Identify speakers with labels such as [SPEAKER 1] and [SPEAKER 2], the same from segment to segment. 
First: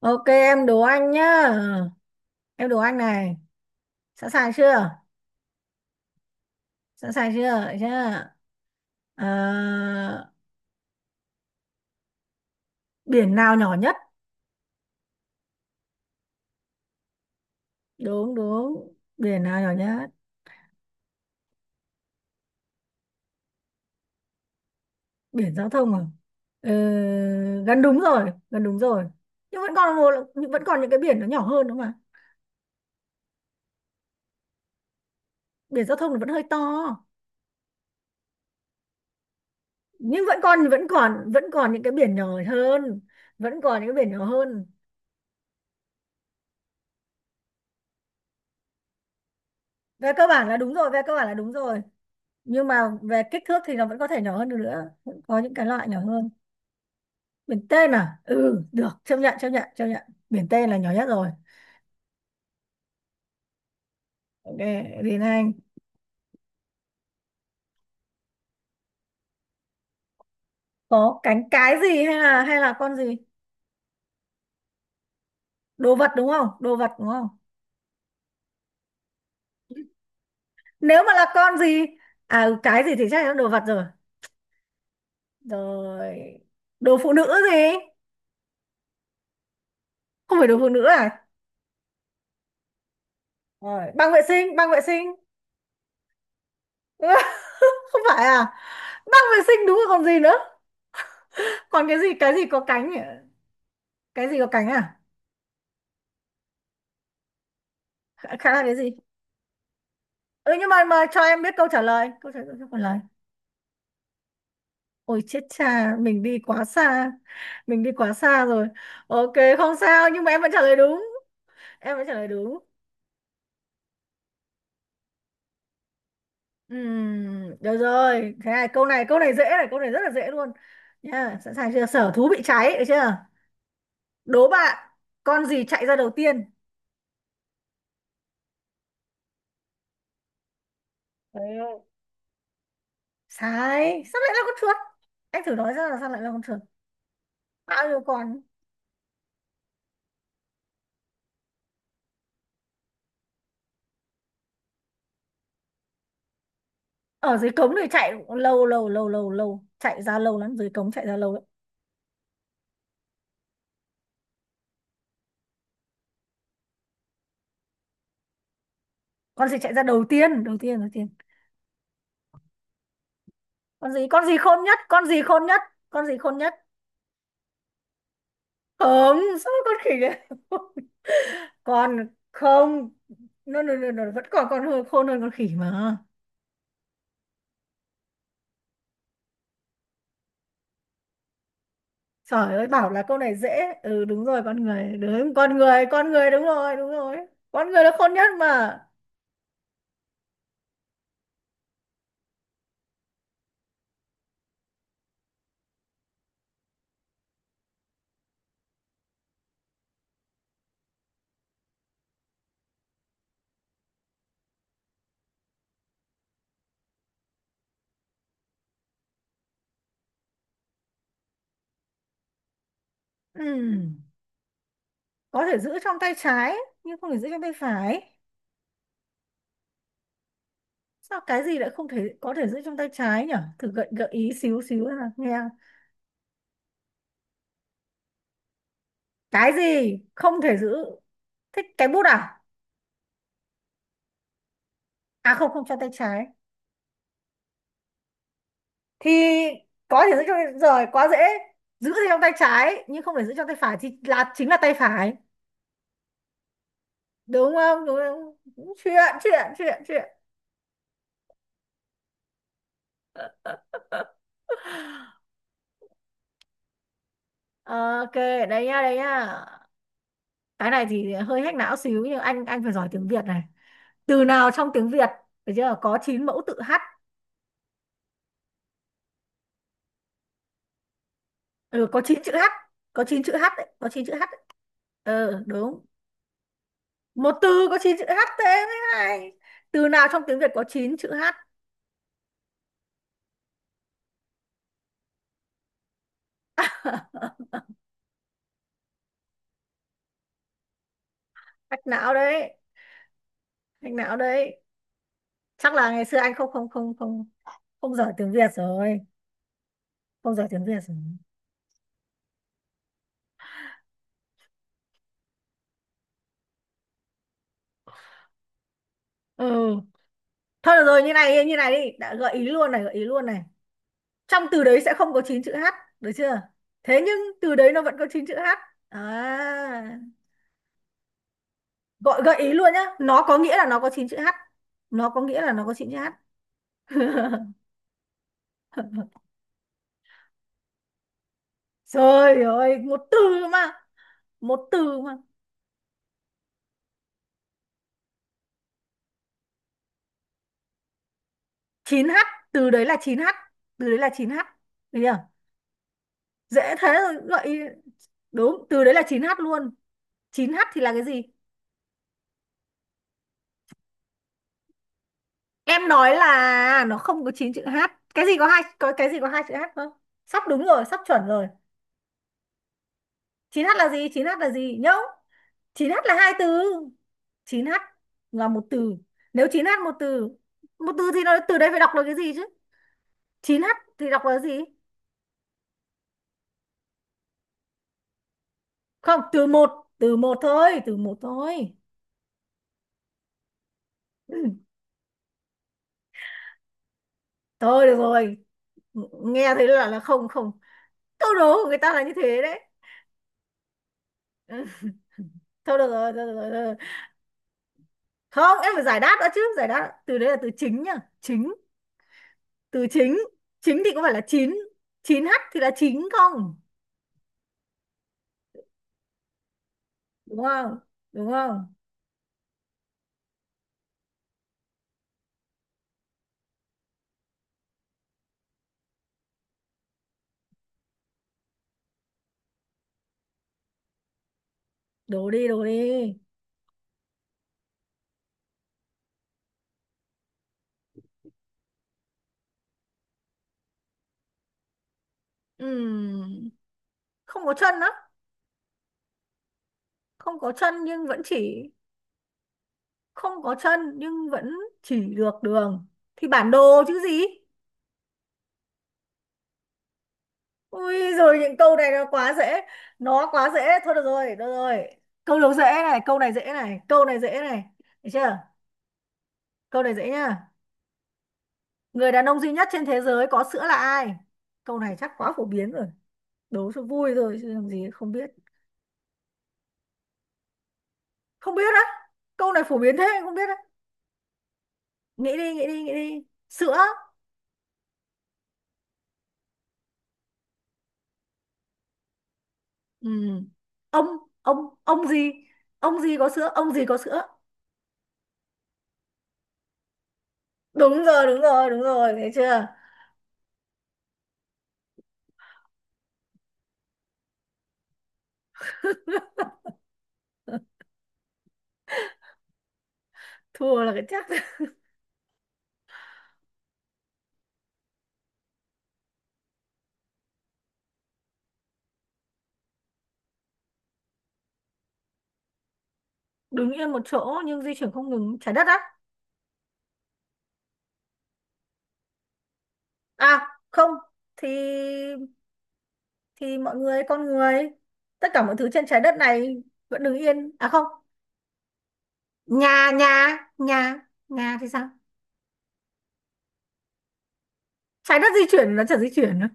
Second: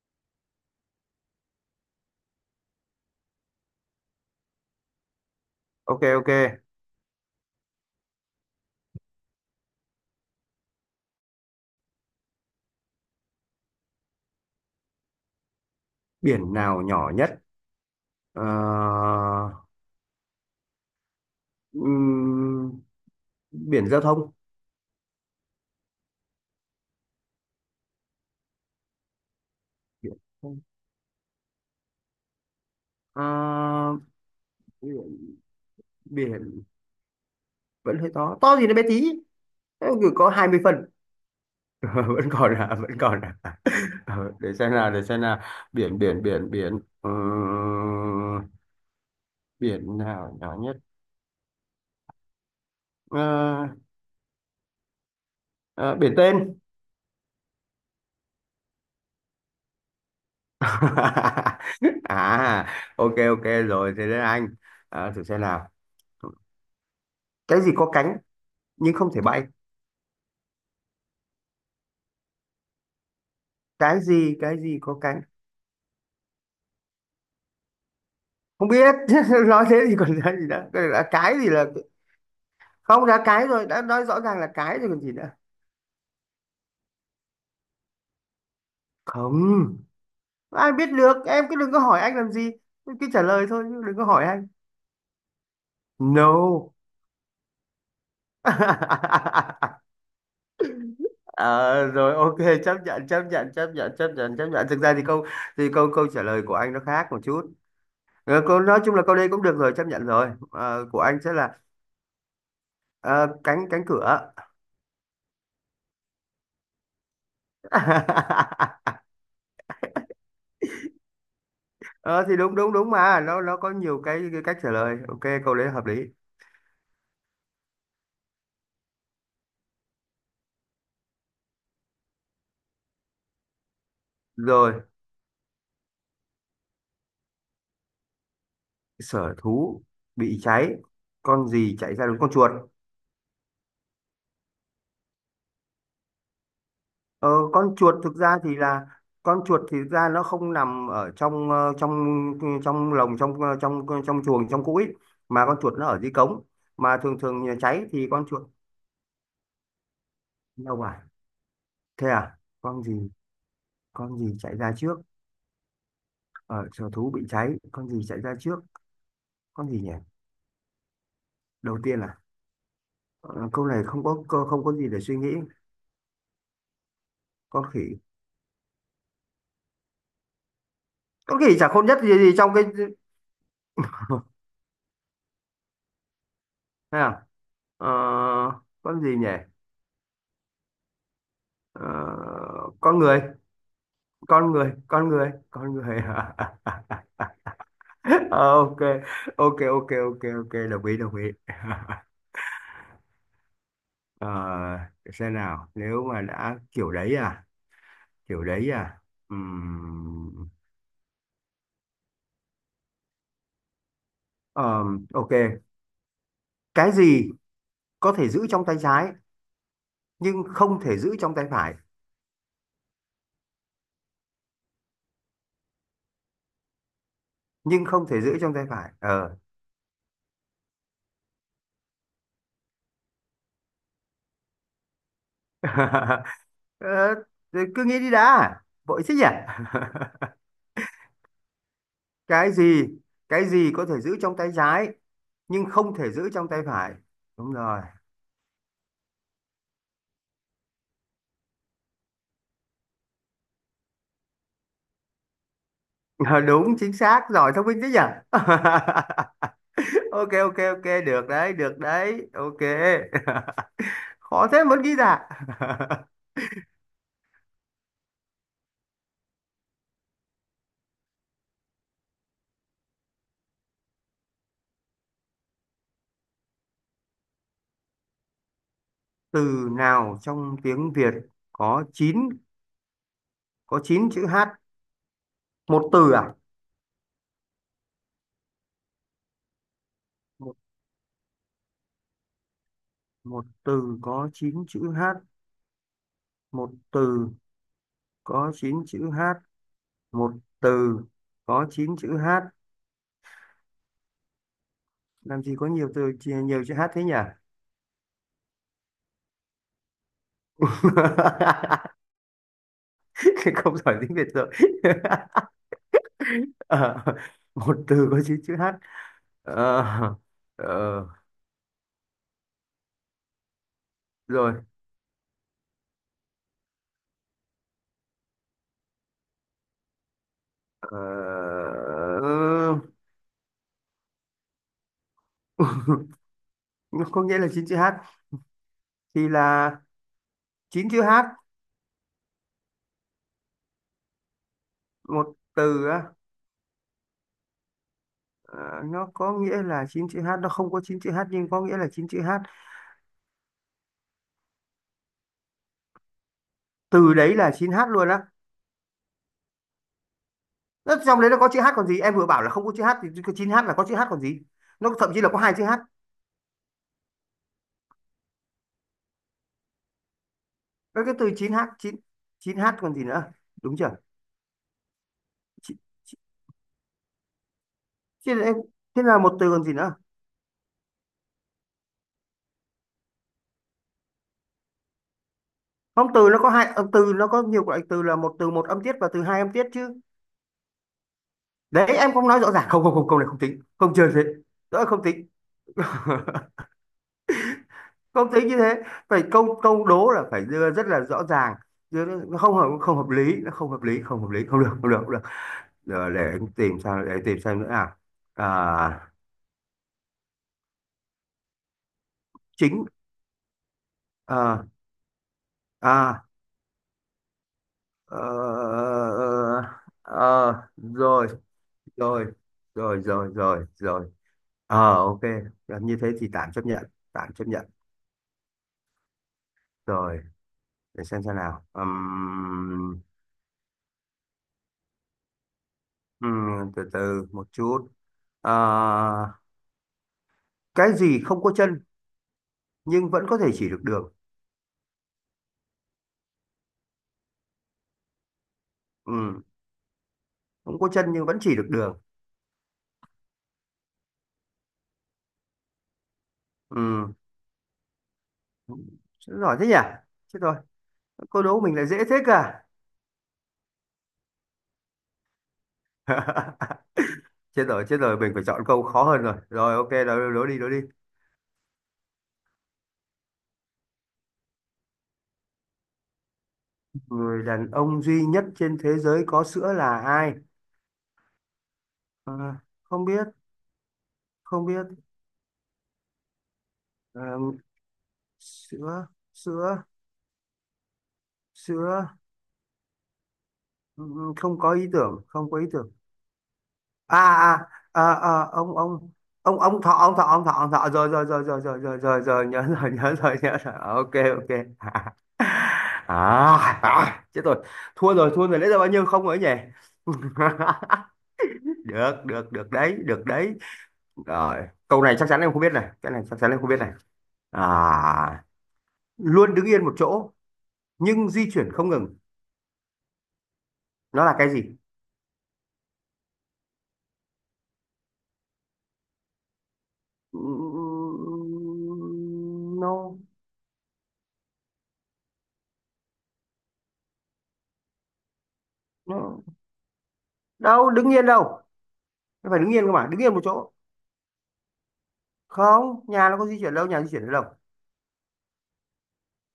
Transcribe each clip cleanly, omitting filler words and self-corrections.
[SPEAKER 1] Ok, em đố anh nhá. Em đố anh này. Sẵn sàng chưa?
[SPEAKER 2] Ok, ok.
[SPEAKER 1] Sẵn sàng chưa? Đấy chưa? À, Biển nào nhỏ nhất?
[SPEAKER 2] Biển nào nhỏ nhất?
[SPEAKER 1] Đúng
[SPEAKER 2] Ờ,
[SPEAKER 1] đúng. Biển nào nhỏ nhất?
[SPEAKER 2] ừm, Biển giao thông.
[SPEAKER 1] Biển giao thông à? Ừ, Gần đúng rồi, gần đúng rồi. Nhưng vẫn còn một,
[SPEAKER 2] Biển, không.
[SPEAKER 1] vẫn còn những cái biển nó nhỏ hơn đúng không ạ?
[SPEAKER 2] Ờ, biển,
[SPEAKER 1] Biển giao thông thì vẫn hơi to.
[SPEAKER 2] biển vẫn hơi to to thì nó bé tí. Thế mà
[SPEAKER 1] Nhưng
[SPEAKER 2] có
[SPEAKER 1] vẫn
[SPEAKER 2] 20
[SPEAKER 1] còn
[SPEAKER 2] phân.
[SPEAKER 1] vẫn còn vẫn còn những cái biển nhỏ
[SPEAKER 2] vẫn còn là vẫn
[SPEAKER 1] hơn,
[SPEAKER 2] còn là
[SPEAKER 1] vẫn còn những cái biển nhỏ
[SPEAKER 2] Để
[SPEAKER 1] hơn.
[SPEAKER 2] xem nào, để xem nào. Biển biển biển biển Biển
[SPEAKER 1] Về cơ
[SPEAKER 2] nào
[SPEAKER 1] bản là
[SPEAKER 2] nhỏ
[SPEAKER 1] đúng
[SPEAKER 2] nhất?
[SPEAKER 1] rồi, về cơ bản là đúng rồi. Nhưng mà
[SPEAKER 2] Ờ,
[SPEAKER 1] về kích thước thì nó vẫn có thể nhỏ hơn được nữa. Vẫn có những cái loại
[SPEAKER 2] ờ,
[SPEAKER 1] nhỏ
[SPEAKER 2] Biển
[SPEAKER 1] hơn.
[SPEAKER 2] tên.
[SPEAKER 1] Biển tên à? Ừ, được, chấp nhận chấp nhận chấp nhận. Biển tên là nhỏ nhất rồi.
[SPEAKER 2] À, ok, ok rồi, thế đến anh.
[SPEAKER 1] Ok, thì
[SPEAKER 2] Thử xem
[SPEAKER 1] anh
[SPEAKER 2] nào. Cái gì có cánh nhưng không thể bay?
[SPEAKER 1] có cánh, cái gì, hay là con gì?
[SPEAKER 2] Cái gì có cánh?
[SPEAKER 1] Đồ vật đúng không? Đồ vật đúng không?
[SPEAKER 2] Không biết. Nói thế thì còn ra gì nữa, cái này
[SPEAKER 1] Nếu
[SPEAKER 2] là
[SPEAKER 1] mà là
[SPEAKER 2] cái gì
[SPEAKER 1] con
[SPEAKER 2] là?
[SPEAKER 1] gì. Cái gì thì
[SPEAKER 2] Không, đã
[SPEAKER 1] chắc là
[SPEAKER 2] cái
[SPEAKER 1] đồ vật
[SPEAKER 2] rồi, đã
[SPEAKER 1] rồi.
[SPEAKER 2] nói rõ ràng là cái rồi còn gì nữa?
[SPEAKER 1] Rồi. Đồ phụ nữ gì?
[SPEAKER 2] Không,
[SPEAKER 1] Không phải đồ phụ
[SPEAKER 2] ai
[SPEAKER 1] nữ
[SPEAKER 2] biết được,
[SPEAKER 1] à?
[SPEAKER 2] em cứ đừng có hỏi anh làm gì, cứ trả lời thôi chứ
[SPEAKER 1] Rồi,
[SPEAKER 2] đừng có
[SPEAKER 1] băng vệ
[SPEAKER 2] hỏi anh.
[SPEAKER 1] sinh, băng vệ sinh.
[SPEAKER 2] No.
[SPEAKER 1] Không phải à? Băng vệ sinh đúng rồi còn gì nữa.
[SPEAKER 2] Ờ,
[SPEAKER 1] Còn cái gì,
[SPEAKER 2] Rồi,
[SPEAKER 1] cái
[SPEAKER 2] ok.
[SPEAKER 1] gì có
[SPEAKER 2] Chấp
[SPEAKER 1] cánh nhỉ?
[SPEAKER 2] nhận, chấp nhận, chấp nhận, chấp
[SPEAKER 1] Cái
[SPEAKER 2] nhận,
[SPEAKER 1] gì có
[SPEAKER 2] chấp nhận.
[SPEAKER 1] cánh
[SPEAKER 2] Thực ra
[SPEAKER 1] à?
[SPEAKER 2] thì câu câu trả lời của anh nó khác một chút.
[SPEAKER 1] Khá khá
[SPEAKER 2] Câu
[SPEAKER 1] là cái
[SPEAKER 2] nói
[SPEAKER 1] gì?
[SPEAKER 2] chung là câu đây cũng được rồi, chấp nhận rồi.
[SPEAKER 1] Ừ, nhưng mà
[SPEAKER 2] Ờ, của anh
[SPEAKER 1] cho
[SPEAKER 2] sẽ
[SPEAKER 1] em biết
[SPEAKER 2] là
[SPEAKER 1] câu trả lời, câu trả lời, câu trả lời.
[SPEAKER 2] ờ, cánh cánh cửa.
[SPEAKER 1] Ôi chết cha, mình đi quá xa. Mình đi quá xa rồi. Ok, không sao, nhưng mà em vẫn trả lời đúng. Em vẫn trả
[SPEAKER 2] Ờ
[SPEAKER 1] lời
[SPEAKER 2] thì đúng,
[SPEAKER 1] đúng.
[SPEAKER 2] đúng, đúng, mà nó có nhiều cái cách trả lời. Ok, câu đấy hợp lý.
[SPEAKER 1] Được rồi. Thế này, câu này, câu này dễ này, câu này rất là dễ luôn. Nha, sẵn sàng chưa? Sở thú bị cháy, được chưa? Đố
[SPEAKER 2] Rồi,
[SPEAKER 1] bạn, con gì chạy ra đầu tiên?
[SPEAKER 2] sở thú bị cháy, con gì
[SPEAKER 1] Trời!
[SPEAKER 2] chạy ra? Đúng, con chuột.
[SPEAKER 1] Sai, sao lại là con chuột? Anh thử nói ra là sao lại là con chuột?
[SPEAKER 2] Ờ, con
[SPEAKER 1] Bao
[SPEAKER 2] chuột
[SPEAKER 1] nhiêu
[SPEAKER 2] thực ra
[SPEAKER 1] con?
[SPEAKER 2] thì là con chuột thì thực ra nó không nằm ở trong, trong, trong lồng, trong trong trong chuồng, trong cũi, mà con chuột nó ở dưới cống. Mà thường
[SPEAKER 1] Ở
[SPEAKER 2] thường
[SPEAKER 1] dưới
[SPEAKER 2] nhà
[SPEAKER 1] cống
[SPEAKER 2] cháy
[SPEAKER 1] thì
[SPEAKER 2] thì
[SPEAKER 1] chạy
[SPEAKER 2] con
[SPEAKER 1] cũng
[SPEAKER 2] chuột.
[SPEAKER 1] lâu lâu lâu lâu lâu, chạy ra lâu lắm, dưới
[SPEAKER 2] Đâu
[SPEAKER 1] cống
[SPEAKER 2] à?
[SPEAKER 1] chạy ra lâu lắm.
[SPEAKER 2] Thế à? Con gì chạy ra trước, ở sở thú bị cháy con gì chạy ra trước?
[SPEAKER 1] Con gì
[SPEAKER 2] Con
[SPEAKER 1] chạy
[SPEAKER 2] gì
[SPEAKER 1] ra
[SPEAKER 2] nhỉ?
[SPEAKER 1] đầu tiên, đầu tiên, đầu tiên.
[SPEAKER 2] Đầu tiên là... Ờ, Câu này
[SPEAKER 1] con
[SPEAKER 2] không
[SPEAKER 1] gì
[SPEAKER 2] có
[SPEAKER 1] con gì khôn
[SPEAKER 2] không có
[SPEAKER 1] nhất,
[SPEAKER 2] gì để
[SPEAKER 1] con
[SPEAKER 2] suy
[SPEAKER 1] gì
[SPEAKER 2] nghĩ.
[SPEAKER 1] khôn nhất, con gì khôn nhất?
[SPEAKER 2] Con khỉ.
[SPEAKER 1] Không, sao con khỉ đấy?
[SPEAKER 2] Con khỉ chả khôn
[SPEAKER 1] Còn
[SPEAKER 2] nhất gì trong cái...
[SPEAKER 1] không? Nó vẫn còn con hơn, khôn hơn con khỉ mà.
[SPEAKER 2] Thế nào? Ờ, con gì nhỉ? Ờ,
[SPEAKER 1] Trời ơi, bảo
[SPEAKER 2] con
[SPEAKER 1] là câu
[SPEAKER 2] người,
[SPEAKER 1] này dễ. Ừ, đúng rồi,
[SPEAKER 2] con
[SPEAKER 1] con
[SPEAKER 2] người,
[SPEAKER 1] người,
[SPEAKER 2] con người,
[SPEAKER 1] đúng, con
[SPEAKER 2] con
[SPEAKER 1] người,
[SPEAKER 2] người.
[SPEAKER 1] con người, đúng rồi, đúng rồi. Con người là khôn nhất
[SPEAKER 2] Ờ, ok,
[SPEAKER 1] mà.
[SPEAKER 2] ok, ok, ok, ok, đồng ý, đồng ý. Ờ, để xem nào, nếu mà đã kiểu đấy à, kiểu đấy à. Ừm, ok. Cái gì có thể giữ trong tay trái nhưng không thể giữ trong tay phải,
[SPEAKER 1] Ừm, có thể giữ trong tay trái nhưng không thể giữ trong tay
[SPEAKER 2] nhưng không
[SPEAKER 1] phải.
[SPEAKER 2] thể giữ trong tay phải. Ờ
[SPEAKER 1] Sao cái gì lại không thể có thể giữ trong tay trái nhỉ? Thử gợi gợi ý xíu xíu nào nghe.
[SPEAKER 2] Ờ, thì cứ nghĩ đi đã, vội thế nhỉ.
[SPEAKER 1] Cái gì không thể giữ? Thích cái bút à?
[SPEAKER 2] cái gì cái gì có thể giữ trong tay trái
[SPEAKER 1] À, không, không
[SPEAKER 2] nhưng
[SPEAKER 1] cho tay
[SPEAKER 2] không thể
[SPEAKER 1] trái
[SPEAKER 2] giữ trong tay phải? Đúng rồi.
[SPEAKER 1] thì có thể giữ cho. Rồi, quá dễ. Giữ thì trong tay trái nhưng không thể giữ trong tay phải thì là chính là tay phải.
[SPEAKER 2] Ờ, Đúng, chính xác,
[SPEAKER 1] Đúng
[SPEAKER 2] giỏi, thông minh
[SPEAKER 1] không?
[SPEAKER 2] thế
[SPEAKER 1] Đúng
[SPEAKER 2] nhỉ.
[SPEAKER 1] không? Chuyện, chuyện, chuyện, chuyện.
[SPEAKER 2] Ok, ok, ok, được đấy, được đấy, ok. Khó thế, muốn ghi ra.
[SPEAKER 1] Ok, đấy nha, đấy nha. Cái này thì hơi hack não xíu, nhưng anh phải giỏi tiếng Việt này. Từ nào trong tiếng Việt, được chưa, có 9 mẫu tự h?
[SPEAKER 2] Từ nào trong tiếng Việt có
[SPEAKER 1] Ừ, có 9
[SPEAKER 2] chín
[SPEAKER 1] chữ h. Có 9 chữ h đấy,
[SPEAKER 2] có
[SPEAKER 1] có 9
[SPEAKER 2] chín
[SPEAKER 1] chữ h
[SPEAKER 2] chữ H?
[SPEAKER 1] đấy. Ừ, đúng.
[SPEAKER 2] Một từ à?
[SPEAKER 1] Một từ có 9 chữ h, thế mới hay. Từ nào trong tiếng Việt
[SPEAKER 2] một
[SPEAKER 1] có 9 chữ h?
[SPEAKER 2] một từ có chín chữ H? Một từ có chín chữ H. Một từ có
[SPEAKER 1] Hack
[SPEAKER 2] 9
[SPEAKER 1] não
[SPEAKER 2] chữ H.
[SPEAKER 1] đấy, hack não đấy.
[SPEAKER 2] Làm gì có
[SPEAKER 1] Chắc
[SPEAKER 2] nhiều
[SPEAKER 1] là ngày
[SPEAKER 2] từ
[SPEAKER 1] xưa anh không
[SPEAKER 2] nhiều
[SPEAKER 1] không
[SPEAKER 2] chữ H
[SPEAKER 1] không
[SPEAKER 2] thế nhỉ?
[SPEAKER 1] không không giỏi tiếng Việt rồi. Không giỏi tiếng Việt rồi.
[SPEAKER 2] Không giỏi tiếng Việt rồi. Ờ, Một từ có 9 chữ H.
[SPEAKER 1] Ừ,
[SPEAKER 2] Ờ,
[SPEAKER 1] thôi được rồi,
[SPEAKER 2] ờ,
[SPEAKER 1] như này, như này đi, đã gợi ý luôn này, gợi ý luôn này. Trong
[SPEAKER 2] Rồi.
[SPEAKER 1] từ đấy sẽ không có chín chữ h, được chưa? Thế nhưng từ đấy nó vẫn có chín chữ h. À,
[SPEAKER 2] Ờ,
[SPEAKER 1] gọi gợi ý luôn nhá, nó có nghĩa là nó có chín chữ h. Nó có nghĩa là nó có chín chữ h.
[SPEAKER 2] có nghĩa là chín chữ H thì là 9 chữ H?
[SPEAKER 1] Trời ơi, một từ mà, một từ mà
[SPEAKER 2] Một từ á? Ờ, nó có nghĩa là 9 chữ H, nó không có 9 chữ H nhưng có nghĩa là
[SPEAKER 1] chín
[SPEAKER 2] chín
[SPEAKER 1] h.
[SPEAKER 2] chữ H.
[SPEAKER 1] Từ đấy là chín h, từ đấy là chín h, được chưa? Dễ thế rồi
[SPEAKER 2] Từ đấy
[SPEAKER 1] gợi
[SPEAKER 2] là
[SPEAKER 1] ý.
[SPEAKER 2] chín h luôn á?
[SPEAKER 1] Đúng, từ đấy là chín h luôn. Chín h thì là
[SPEAKER 2] Nó
[SPEAKER 1] cái
[SPEAKER 2] trong
[SPEAKER 1] gì?
[SPEAKER 2] đấy nó có chữ H còn gì? Em vừa bảo là không có chữ H thì cái chín h là có chữ H còn gì? Nó thậm chí là có hai chữ H.
[SPEAKER 1] Em nói là nó không có 9 chữ H. Cái gì có hai, có cái gì có hai chữ H không? Sắp đúng rồi, sắp
[SPEAKER 2] Nó cái
[SPEAKER 1] chuẩn
[SPEAKER 2] từ
[SPEAKER 1] rồi.
[SPEAKER 2] 9H, chín h, chín chín h còn gì nữa?
[SPEAKER 1] Chín h
[SPEAKER 2] Đúng
[SPEAKER 1] là
[SPEAKER 2] chưa?
[SPEAKER 1] gì? Chín h là gì? Nhớ. Chín h là hai từ. Chín h
[SPEAKER 2] thế
[SPEAKER 1] là
[SPEAKER 2] là
[SPEAKER 1] một từ.
[SPEAKER 2] thế là một
[SPEAKER 1] Nếu
[SPEAKER 2] từ còn
[SPEAKER 1] chín
[SPEAKER 2] gì
[SPEAKER 1] h
[SPEAKER 2] nữa?
[SPEAKER 1] một từ thì nó từ đây phải đọc là cái gì chứ? Chín h thì đọc là gì?
[SPEAKER 2] Không, từ nó có hai âm, từ nó có nhiều loại, từ là một từ một âm tiết và
[SPEAKER 1] Không,
[SPEAKER 2] từ hai âm tiết chứ.
[SPEAKER 1] từ một thôi, từ một thôi.
[SPEAKER 2] Đấy, em không nói rõ ràng. Không, không, không, câu này không tính, không chơi thế.
[SPEAKER 1] Ừ,
[SPEAKER 2] Đó không tính.
[SPEAKER 1] thôi được
[SPEAKER 2] Không
[SPEAKER 1] rồi.
[SPEAKER 2] tính như thế. Phải,
[SPEAKER 1] Nghe
[SPEAKER 2] câu
[SPEAKER 1] thấy
[SPEAKER 2] câu
[SPEAKER 1] là
[SPEAKER 2] đố là
[SPEAKER 1] không
[SPEAKER 2] phải
[SPEAKER 1] không.
[SPEAKER 2] đưa rất là rõ
[SPEAKER 1] Câu
[SPEAKER 2] ràng.
[SPEAKER 1] đố của người ta là
[SPEAKER 2] Đưa
[SPEAKER 1] như
[SPEAKER 2] nó
[SPEAKER 1] thế đấy.
[SPEAKER 2] không hợp lý, nó không hợp lý, không hợp lý, không
[SPEAKER 1] Ừ,
[SPEAKER 2] được, không được, không được.
[SPEAKER 1] thôi được rồi, thôi
[SPEAKER 2] Để
[SPEAKER 1] được rồi,
[SPEAKER 2] em
[SPEAKER 1] thôi được rồi.
[SPEAKER 2] tìm, sao để em tìm xem nữa? À,
[SPEAKER 1] Không, em phải
[SPEAKER 2] à
[SPEAKER 1] giải đáp đã chứ. Giải đáp, từ đấy là từ chính nhá. Chính.
[SPEAKER 2] chính,
[SPEAKER 1] Từ chính. Chính thì có phải là chín,
[SPEAKER 2] à,
[SPEAKER 1] chín h thì là chính
[SPEAKER 2] à,
[SPEAKER 1] không?
[SPEAKER 2] ờ,
[SPEAKER 1] Đúng
[SPEAKER 2] ờ,
[SPEAKER 1] không?
[SPEAKER 2] rồi,
[SPEAKER 1] Đúng không?
[SPEAKER 2] rồi, rồi, rồi, rồi, rồi, ok. Như thế thì tạm chấp nhận, tạm chấp nhận. Rồi, để xem nào.
[SPEAKER 1] Đổ đi, đổ đi.
[SPEAKER 2] Từ từ một chút. à, cái gì không có chân nhưng vẫn có thể chỉ được đường?
[SPEAKER 1] Ừm, Không có chân á?
[SPEAKER 2] Ừm,
[SPEAKER 1] Không có chân
[SPEAKER 2] Không có
[SPEAKER 1] nhưng
[SPEAKER 2] chân
[SPEAKER 1] vẫn
[SPEAKER 2] nhưng vẫn chỉ được
[SPEAKER 1] chỉ,
[SPEAKER 2] đường.
[SPEAKER 1] không có chân nhưng vẫn chỉ được đường, thì bản đồ chứ
[SPEAKER 2] Ừm,
[SPEAKER 1] gì.
[SPEAKER 2] Giỏi thế nhỉ, chết rồi,
[SPEAKER 1] Ui rồi,
[SPEAKER 2] câu đố
[SPEAKER 1] những
[SPEAKER 2] của mình
[SPEAKER 1] câu
[SPEAKER 2] lại
[SPEAKER 1] này
[SPEAKER 2] dễ
[SPEAKER 1] nó
[SPEAKER 2] thế
[SPEAKER 1] quá dễ.
[SPEAKER 2] cả.
[SPEAKER 1] Nó quá dễ. Thôi được rồi, được rồi. Câu đầu dễ này, câu này dễ này, câu này dễ này.
[SPEAKER 2] Chết rồi, chết
[SPEAKER 1] Được
[SPEAKER 2] rồi, mình
[SPEAKER 1] chưa?
[SPEAKER 2] phải chọn câu khó hơn rồi, rồi
[SPEAKER 1] Câu
[SPEAKER 2] ok.
[SPEAKER 1] này
[SPEAKER 2] Đó,
[SPEAKER 1] dễ
[SPEAKER 2] đó
[SPEAKER 1] nhá.
[SPEAKER 2] đi, đó đi.
[SPEAKER 1] Người đàn ông duy nhất trên thế giới có sữa là ai? Câu này chắc quá phổ biến rồi. Đố cho vui thôi
[SPEAKER 2] Người
[SPEAKER 1] chứ làm
[SPEAKER 2] đàn
[SPEAKER 1] gì
[SPEAKER 2] ông
[SPEAKER 1] không
[SPEAKER 2] duy
[SPEAKER 1] biết.
[SPEAKER 2] nhất trên thế giới có sữa là ai?
[SPEAKER 1] Không biết á?
[SPEAKER 2] Ờ,
[SPEAKER 1] Câu này phổ biến
[SPEAKER 2] Không
[SPEAKER 1] thế
[SPEAKER 2] biết,
[SPEAKER 1] không biết á?
[SPEAKER 2] không biết.
[SPEAKER 1] Nghĩ đi, nghĩ đi, nghĩ đi. Sữa.
[SPEAKER 2] Ờ, Sữa, sữa, sữa.
[SPEAKER 1] Ừ.
[SPEAKER 2] Ừ,
[SPEAKER 1] Ông,
[SPEAKER 2] ừ, không có ý
[SPEAKER 1] ông
[SPEAKER 2] tưởng,
[SPEAKER 1] gì?
[SPEAKER 2] không có ý tưởng.
[SPEAKER 1] Ông gì có sữa? Ông gì có
[SPEAKER 2] À,
[SPEAKER 1] sữa?
[SPEAKER 2] à, à, à, ông thọ, ông thọ, ông thọ, ông thọ,
[SPEAKER 1] Đúng
[SPEAKER 2] rồi, rồi,
[SPEAKER 1] rồi, đúng
[SPEAKER 2] rồi, rồi,
[SPEAKER 1] rồi,
[SPEAKER 2] rồi,
[SPEAKER 1] đúng
[SPEAKER 2] rồi,
[SPEAKER 1] rồi.
[SPEAKER 2] rồi,
[SPEAKER 1] Thấy
[SPEAKER 2] rồi, nhớ
[SPEAKER 1] chưa?
[SPEAKER 2] rồi, nhớ rồi, nhớ rồi, ok, ok. À, à chết rồi, thua rồi, thua rồi, lấy ra bao nhiêu không rồi ấy nhỉ. Được, được, được đấy, được đấy.
[SPEAKER 1] Thua là cái chắc.
[SPEAKER 2] Rồi, câu này chắc chắn em không biết này, cái này chắc chắn em không biết này. À, luôn đứng yên một chỗ nhưng di chuyển không ngừng, nó là cái gì?
[SPEAKER 1] Đứng yên một chỗ nhưng di chuyển không ngừng. Trái đất á?
[SPEAKER 2] Nó...
[SPEAKER 1] À, không. Thì thì mọi người, con người, tất cả mọi thứ trên trái đất
[SPEAKER 2] No,
[SPEAKER 1] này vẫn đứng yên. À không.
[SPEAKER 2] đâu đứng yên đâu. Nó phải đứng yên
[SPEAKER 1] Nhà,
[SPEAKER 2] cơ mà,
[SPEAKER 1] nhà,
[SPEAKER 2] đứng yên một chỗ.
[SPEAKER 1] nhà, nhà thì sao?
[SPEAKER 2] Không, nhà nó có di chuyển đâu, nhà di chuyển đến đâu?
[SPEAKER 1] Trái đất di chuyển, nó chả di chuyển nữa.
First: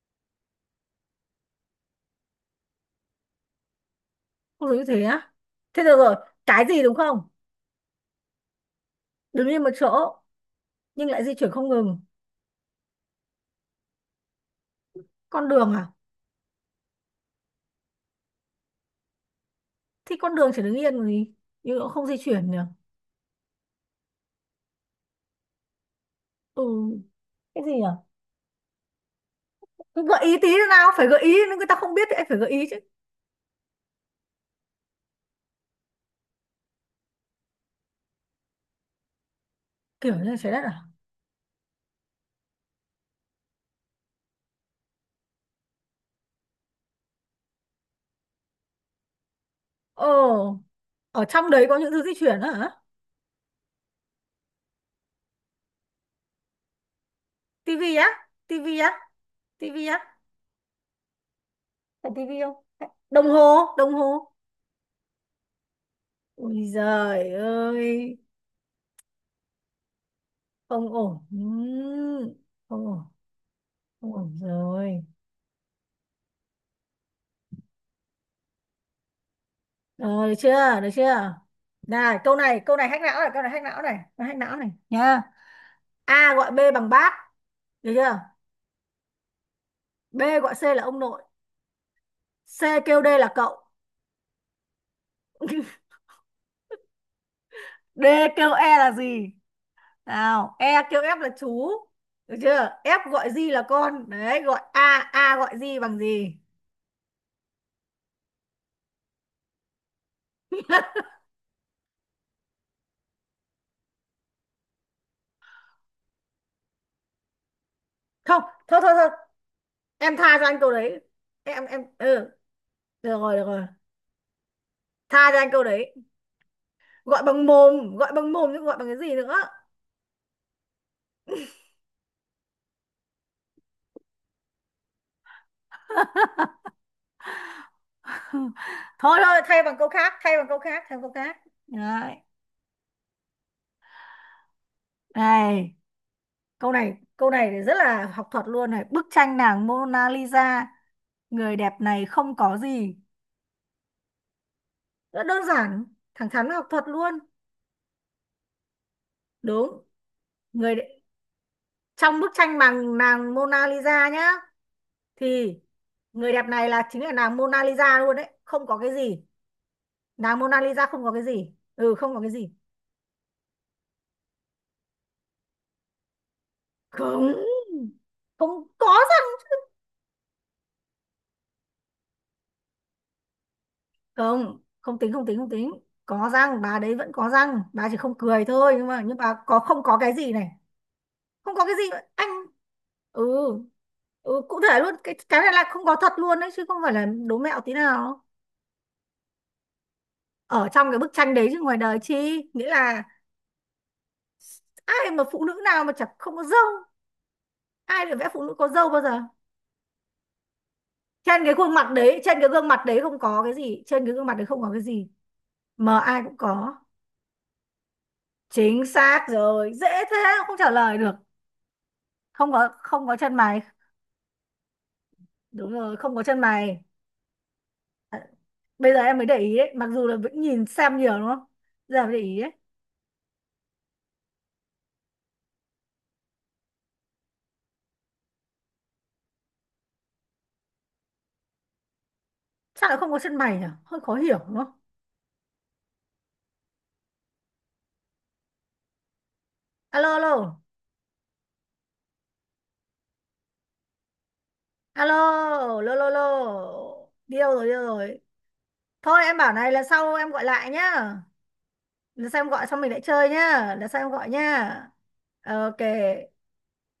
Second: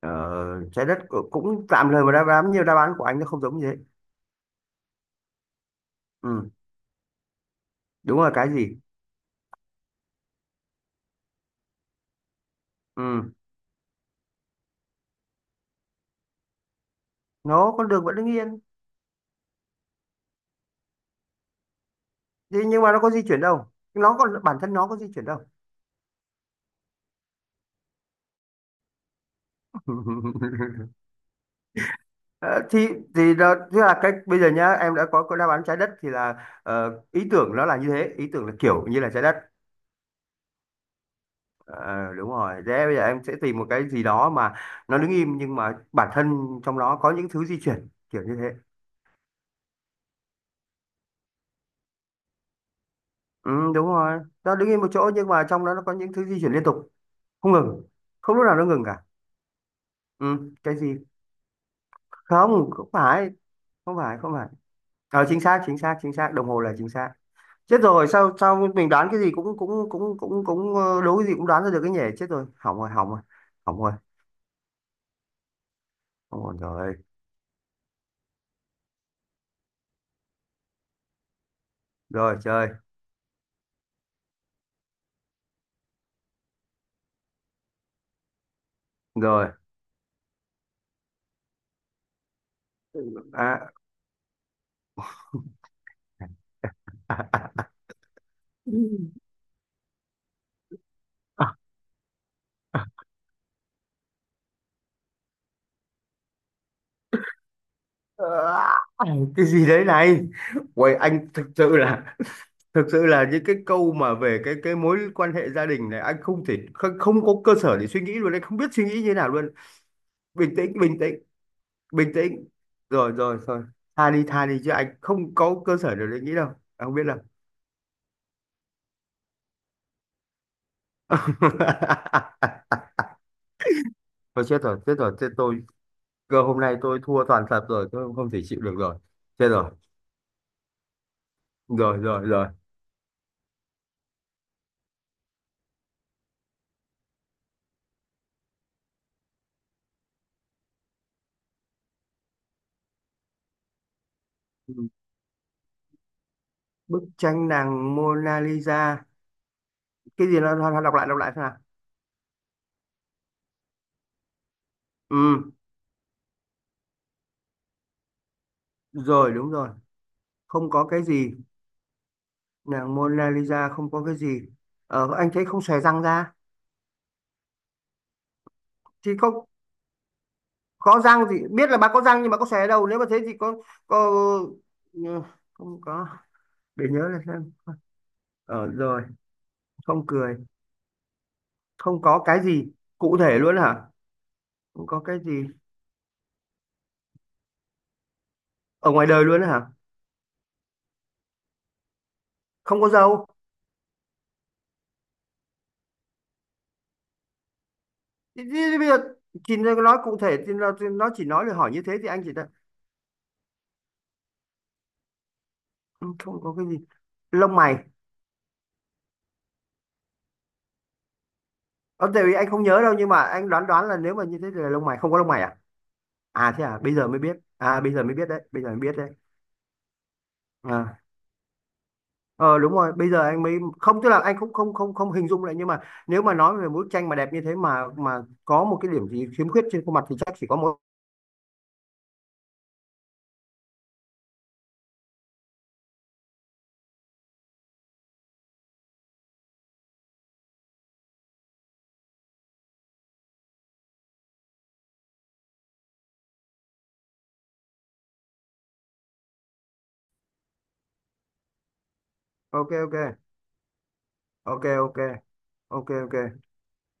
[SPEAKER 2] ờ, Trái đất cũng cũng tạm thời mà, đáp án, nhiều đáp án của anh nó không giống như thế.
[SPEAKER 1] Không giống như thế á? Thế được rồi.
[SPEAKER 2] Ừ,
[SPEAKER 1] Cái gì đúng không?
[SPEAKER 2] đúng là cái gì?
[SPEAKER 1] Đứng yên một chỗ nhưng lại di chuyển không ngừng.
[SPEAKER 2] Ừ,
[SPEAKER 1] Con đường à?
[SPEAKER 2] nó con đường vẫn đứng yên,
[SPEAKER 1] Thì con đường chỉ đứng yên còn gì, nhưng nó không di chuyển nhỉ.
[SPEAKER 2] thế nhưng mà nó có di chuyển đâu, nó còn bản thân nó có di chuyển đâu.
[SPEAKER 1] Ừ, cái gì nhỉ? Cứ gợi ý tí nữa nào, phải gợi ý, nếu người ta không biết thì anh phải gợi
[SPEAKER 2] Ờ,
[SPEAKER 1] ý chứ.
[SPEAKER 2] thì thì đó tức là cách bây giờ nhá, em đã có đáp án trái đất thì là ý tưởng nó là như thế, ý tưởng là kiểu như là trái đất.
[SPEAKER 1] Kiểu như là trái đất à?
[SPEAKER 2] Ờ, Đúng rồi, thế bây giờ em sẽ tìm một cái gì đó mà nó đứng im nhưng mà bản thân trong đó có những thứ di chuyển kiểu như thế.
[SPEAKER 1] Ồ, ở trong đấy có những thứ di chuyển á hả?
[SPEAKER 2] Ừ, đúng rồi, nó đứng im một chỗ nhưng mà trong đó nó có những thứ di chuyển liên tục không ngừng,
[SPEAKER 1] Tivi á?
[SPEAKER 2] không lúc nào nó
[SPEAKER 1] Tivi
[SPEAKER 2] ngừng
[SPEAKER 1] á?
[SPEAKER 2] cả.
[SPEAKER 1] Tivi á?
[SPEAKER 2] Ừ, cái gì?
[SPEAKER 1] Phải tivi không?
[SPEAKER 2] Không, không
[SPEAKER 1] Đồng
[SPEAKER 2] phải,
[SPEAKER 1] hồ, đồng
[SPEAKER 2] không phải,
[SPEAKER 1] hồ.
[SPEAKER 2] không phải. Chính xác, chính xác, chính xác, đồng
[SPEAKER 1] Ui
[SPEAKER 2] hồ là chính xác.
[SPEAKER 1] giời
[SPEAKER 2] Chết
[SPEAKER 1] ơi,
[SPEAKER 2] rồi, sao sao mình đoán cái gì cũng cũng cũng cũng cũng
[SPEAKER 1] không ổn.
[SPEAKER 2] đố cái gì cũng đoán ra được cái nhỉ, chết rồi, hỏng
[SPEAKER 1] Không
[SPEAKER 2] rồi,
[SPEAKER 1] ổn,
[SPEAKER 2] hỏng rồi, hỏng rồi,
[SPEAKER 1] không ổn rồi.
[SPEAKER 2] hỏng rồi. Rồi,
[SPEAKER 1] Ờ, Được chưa, được chưa? Này câu
[SPEAKER 2] rồi
[SPEAKER 1] này,
[SPEAKER 2] chơi.
[SPEAKER 1] câu này hack não này, câu này hack não này, nó hack não này nha. A gọi B bằng bác, được chưa?
[SPEAKER 2] Rồi.
[SPEAKER 1] B gọi C là ông nội, C kêu D là cậu.
[SPEAKER 2] À, à,
[SPEAKER 1] D kêu E là gì nào? E kêu F là chú, được chưa? F gọi G là con đấy, gọi A, A gọi G bằng gì?
[SPEAKER 2] à, à, cái gì đấy này? Uầy, anh thực sự là, những cái câu mà về cái mối quan hệ gia đình này, anh không thể không, không có cơ sở để suy nghĩ luôn, anh
[SPEAKER 1] Không,
[SPEAKER 2] không biết
[SPEAKER 1] thôi
[SPEAKER 2] suy
[SPEAKER 1] thôi
[SPEAKER 2] nghĩ như
[SPEAKER 1] thôi,
[SPEAKER 2] thế nào luôn.
[SPEAKER 1] em tha cho
[SPEAKER 2] Bình
[SPEAKER 1] anh câu
[SPEAKER 2] tĩnh, bình
[SPEAKER 1] đấy.
[SPEAKER 2] tĩnh,
[SPEAKER 1] Em ừ,
[SPEAKER 2] bình tĩnh, rồi,
[SPEAKER 1] được rồi,
[SPEAKER 2] rồi,
[SPEAKER 1] được rồi.
[SPEAKER 2] rồi, tha đi, tha đi chứ anh
[SPEAKER 1] Tha
[SPEAKER 2] không
[SPEAKER 1] cho anh
[SPEAKER 2] có
[SPEAKER 1] câu
[SPEAKER 2] cơ
[SPEAKER 1] đấy.
[SPEAKER 2] sở để suy nghĩ đâu, anh không biết
[SPEAKER 1] Gọi bằng mồm, gọi bằng mồm chứ gọi bằng cái gì nữa.
[SPEAKER 2] đâu. Thôi chết rồi, chết rồi, chết tôi. Cơ hôm nay tôi thua toàn thật rồi, tôi không thể chịu được rồi.
[SPEAKER 1] Thôi thôi,
[SPEAKER 2] Chết
[SPEAKER 1] thay
[SPEAKER 2] rồi,
[SPEAKER 1] bằng câu khác, thay bằng câu khác, thay bằng câu khác.
[SPEAKER 2] rồi,
[SPEAKER 1] Đấy.
[SPEAKER 2] rồi, rồi.
[SPEAKER 1] Này câu này, câu này thì rất là học thuật luôn này. Bức tranh nàng Mona Lisa, người đẹp này không có gì.
[SPEAKER 2] Ừ.
[SPEAKER 1] Rất đơn giản, thẳng thắn, học thuật
[SPEAKER 2] Bức
[SPEAKER 1] luôn.
[SPEAKER 2] tranh nàng Mona Lisa.
[SPEAKER 1] Đúng,
[SPEAKER 2] Cái gì nó, nó,
[SPEAKER 1] người
[SPEAKER 2] nó
[SPEAKER 1] đ-,
[SPEAKER 2] đọc lại xem nào.
[SPEAKER 1] trong bức tranh bằng nàng Mona Lisa nhá,
[SPEAKER 2] Ừ,
[SPEAKER 1] thì người đẹp này là chính là nàng Mona Lisa luôn đấy, không có cái gì.
[SPEAKER 2] rồi, đúng rồi.
[SPEAKER 1] Nàng Mona
[SPEAKER 2] Không có
[SPEAKER 1] Lisa
[SPEAKER 2] cái
[SPEAKER 1] không có cái
[SPEAKER 2] gì.
[SPEAKER 1] gì. Ừ, không có cái gì.
[SPEAKER 2] Nàng Mona Lisa không có cái gì. Anh thấy không xòe răng ra.
[SPEAKER 1] Không, không có
[SPEAKER 2] Thì không
[SPEAKER 1] răng.
[SPEAKER 2] có răng gì, biết là bà có răng nhưng mà có xòe đâu. Nếu mà thế thì có...
[SPEAKER 1] Không, không
[SPEAKER 2] Ừ,
[SPEAKER 1] tính, không tính, không tính.
[SPEAKER 2] không có.
[SPEAKER 1] Có răng, bà
[SPEAKER 2] Để
[SPEAKER 1] đấy
[SPEAKER 2] nhớ
[SPEAKER 1] vẫn
[SPEAKER 2] là
[SPEAKER 1] có
[SPEAKER 2] xem.
[SPEAKER 1] răng, bà chỉ không cười thôi, nhưng mà
[SPEAKER 2] Rồi,
[SPEAKER 1] nhưng bà có không có
[SPEAKER 2] không
[SPEAKER 1] cái gì
[SPEAKER 2] cười.
[SPEAKER 1] này. Không có cái gì
[SPEAKER 2] Không có
[SPEAKER 1] anh.
[SPEAKER 2] cái gì. Cụ
[SPEAKER 1] Ừ,
[SPEAKER 2] thể luôn hả?
[SPEAKER 1] ừ cụ thể
[SPEAKER 2] Không
[SPEAKER 1] luôn.
[SPEAKER 2] có
[SPEAKER 1] cái
[SPEAKER 2] cái gì
[SPEAKER 1] cái này là không có thật luôn đấy chứ không phải là đố mẹo tí nào.
[SPEAKER 2] ở ngoài đời luôn đó hả?
[SPEAKER 1] Ở trong cái bức tranh đấy chứ ngoài đời chi. Nghĩa
[SPEAKER 2] Không có
[SPEAKER 1] là,
[SPEAKER 2] dâu.
[SPEAKER 1] ai mà, phụ nữ nào mà chẳng không có râu. Ai được vẽ phụ nữ có
[SPEAKER 2] Thì
[SPEAKER 1] râu
[SPEAKER 2] bây giờ
[SPEAKER 1] bao giờ.
[SPEAKER 2] chị nói cụ thể thì thì nó chỉ
[SPEAKER 1] Trên
[SPEAKER 2] nói
[SPEAKER 1] cái
[SPEAKER 2] là hỏi
[SPEAKER 1] khuôn
[SPEAKER 2] như
[SPEAKER 1] mặt
[SPEAKER 2] thế thì
[SPEAKER 1] đấy,
[SPEAKER 2] anh chỉ
[SPEAKER 1] trên cái
[SPEAKER 2] đã.
[SPEAKER 1] gương mặt đấy không có cái gì, trên cái gương mặt đấy không có cái gì mà
[SPEAKER 2] "Ừ,
[SPEAKER 1] ai cũng
[SPEAKER 2] không có cái
[SPEAKER 1] có.
[SPEAKER 2] gì. Lông mày.
[SPEAKER 1] Chính xác rồi, dễ thế mà không trả lời được.
[SPEAKER 2] Ở tại vì anh
[SPEAKER 1] Không
[SPEAKER 2] không
[SPEAKER 1] có,
[SPEAKER 2] nhớ đâu
[SPEAKER 1] không
[SPEAKER 2] nhưng
[SPEAKER 1] có
[SPEAKER 2] mà
[SPEAKER 1] chân
[SPEAKER 2] anh
[SPEAKER 1] mày.
[SPEAKER 2] đoán đoán là nếu mà như thế thì là lông mày, không có lông mày à?
[SPEAKER 1] Đúng rồi, không có chân
[SPEAKER 2] À thế à,
[SPEAKER 1] mày.
[SPEAKER 2] bây giờ mới biết, à bây giờ mới biết đấy, bây giờ mới
[SPEAKER 1] Bây
[SPEAKER 2] biết
[SPEAKER 1] giờ
[SPEAKER 2] đấy.
[SPEAKER 1] em mới để ý đấy, mặc dù là vẫn nhìn xem
[SPEAKER 2] À,
[SPEAKER 1] nhiều đúng không. Giờ mới để ý đấy.
[SPEAKER 2] ờ đúng rồi, bây giờ anh mới. Không, tức là anh cũng không không không hình dung lại, nhưng mà nếu mà nói về bức tranh mà đẹp như thế mà có một cái điểm gì khiếm khuyết trên khuôn mặt thì chắc chỉ có một.
[SPEAKER 1] Sao lại không có chân mày nhỉ, hơi khó hiểu đúng không? Alo, alo, alo, lô lô lô. Điêu rồi, điêu rồi. Thôi em bảo này, lần sau em gọi lại nhá. Lần sau em gọi
[SPEAKER 2] Ok,
[SPEAKER 1] xong mình
[SPEAKER 2] ok,
[SPEAKER 1] lại chơi nhá, lần sau em gọi
[SPEAKER 2] ok,
[SPEAKER 1] nhá.
[SPEAKER 2] ok, ok,
[SPEAKER 1] Ok.
[SPEAKER 2] ok.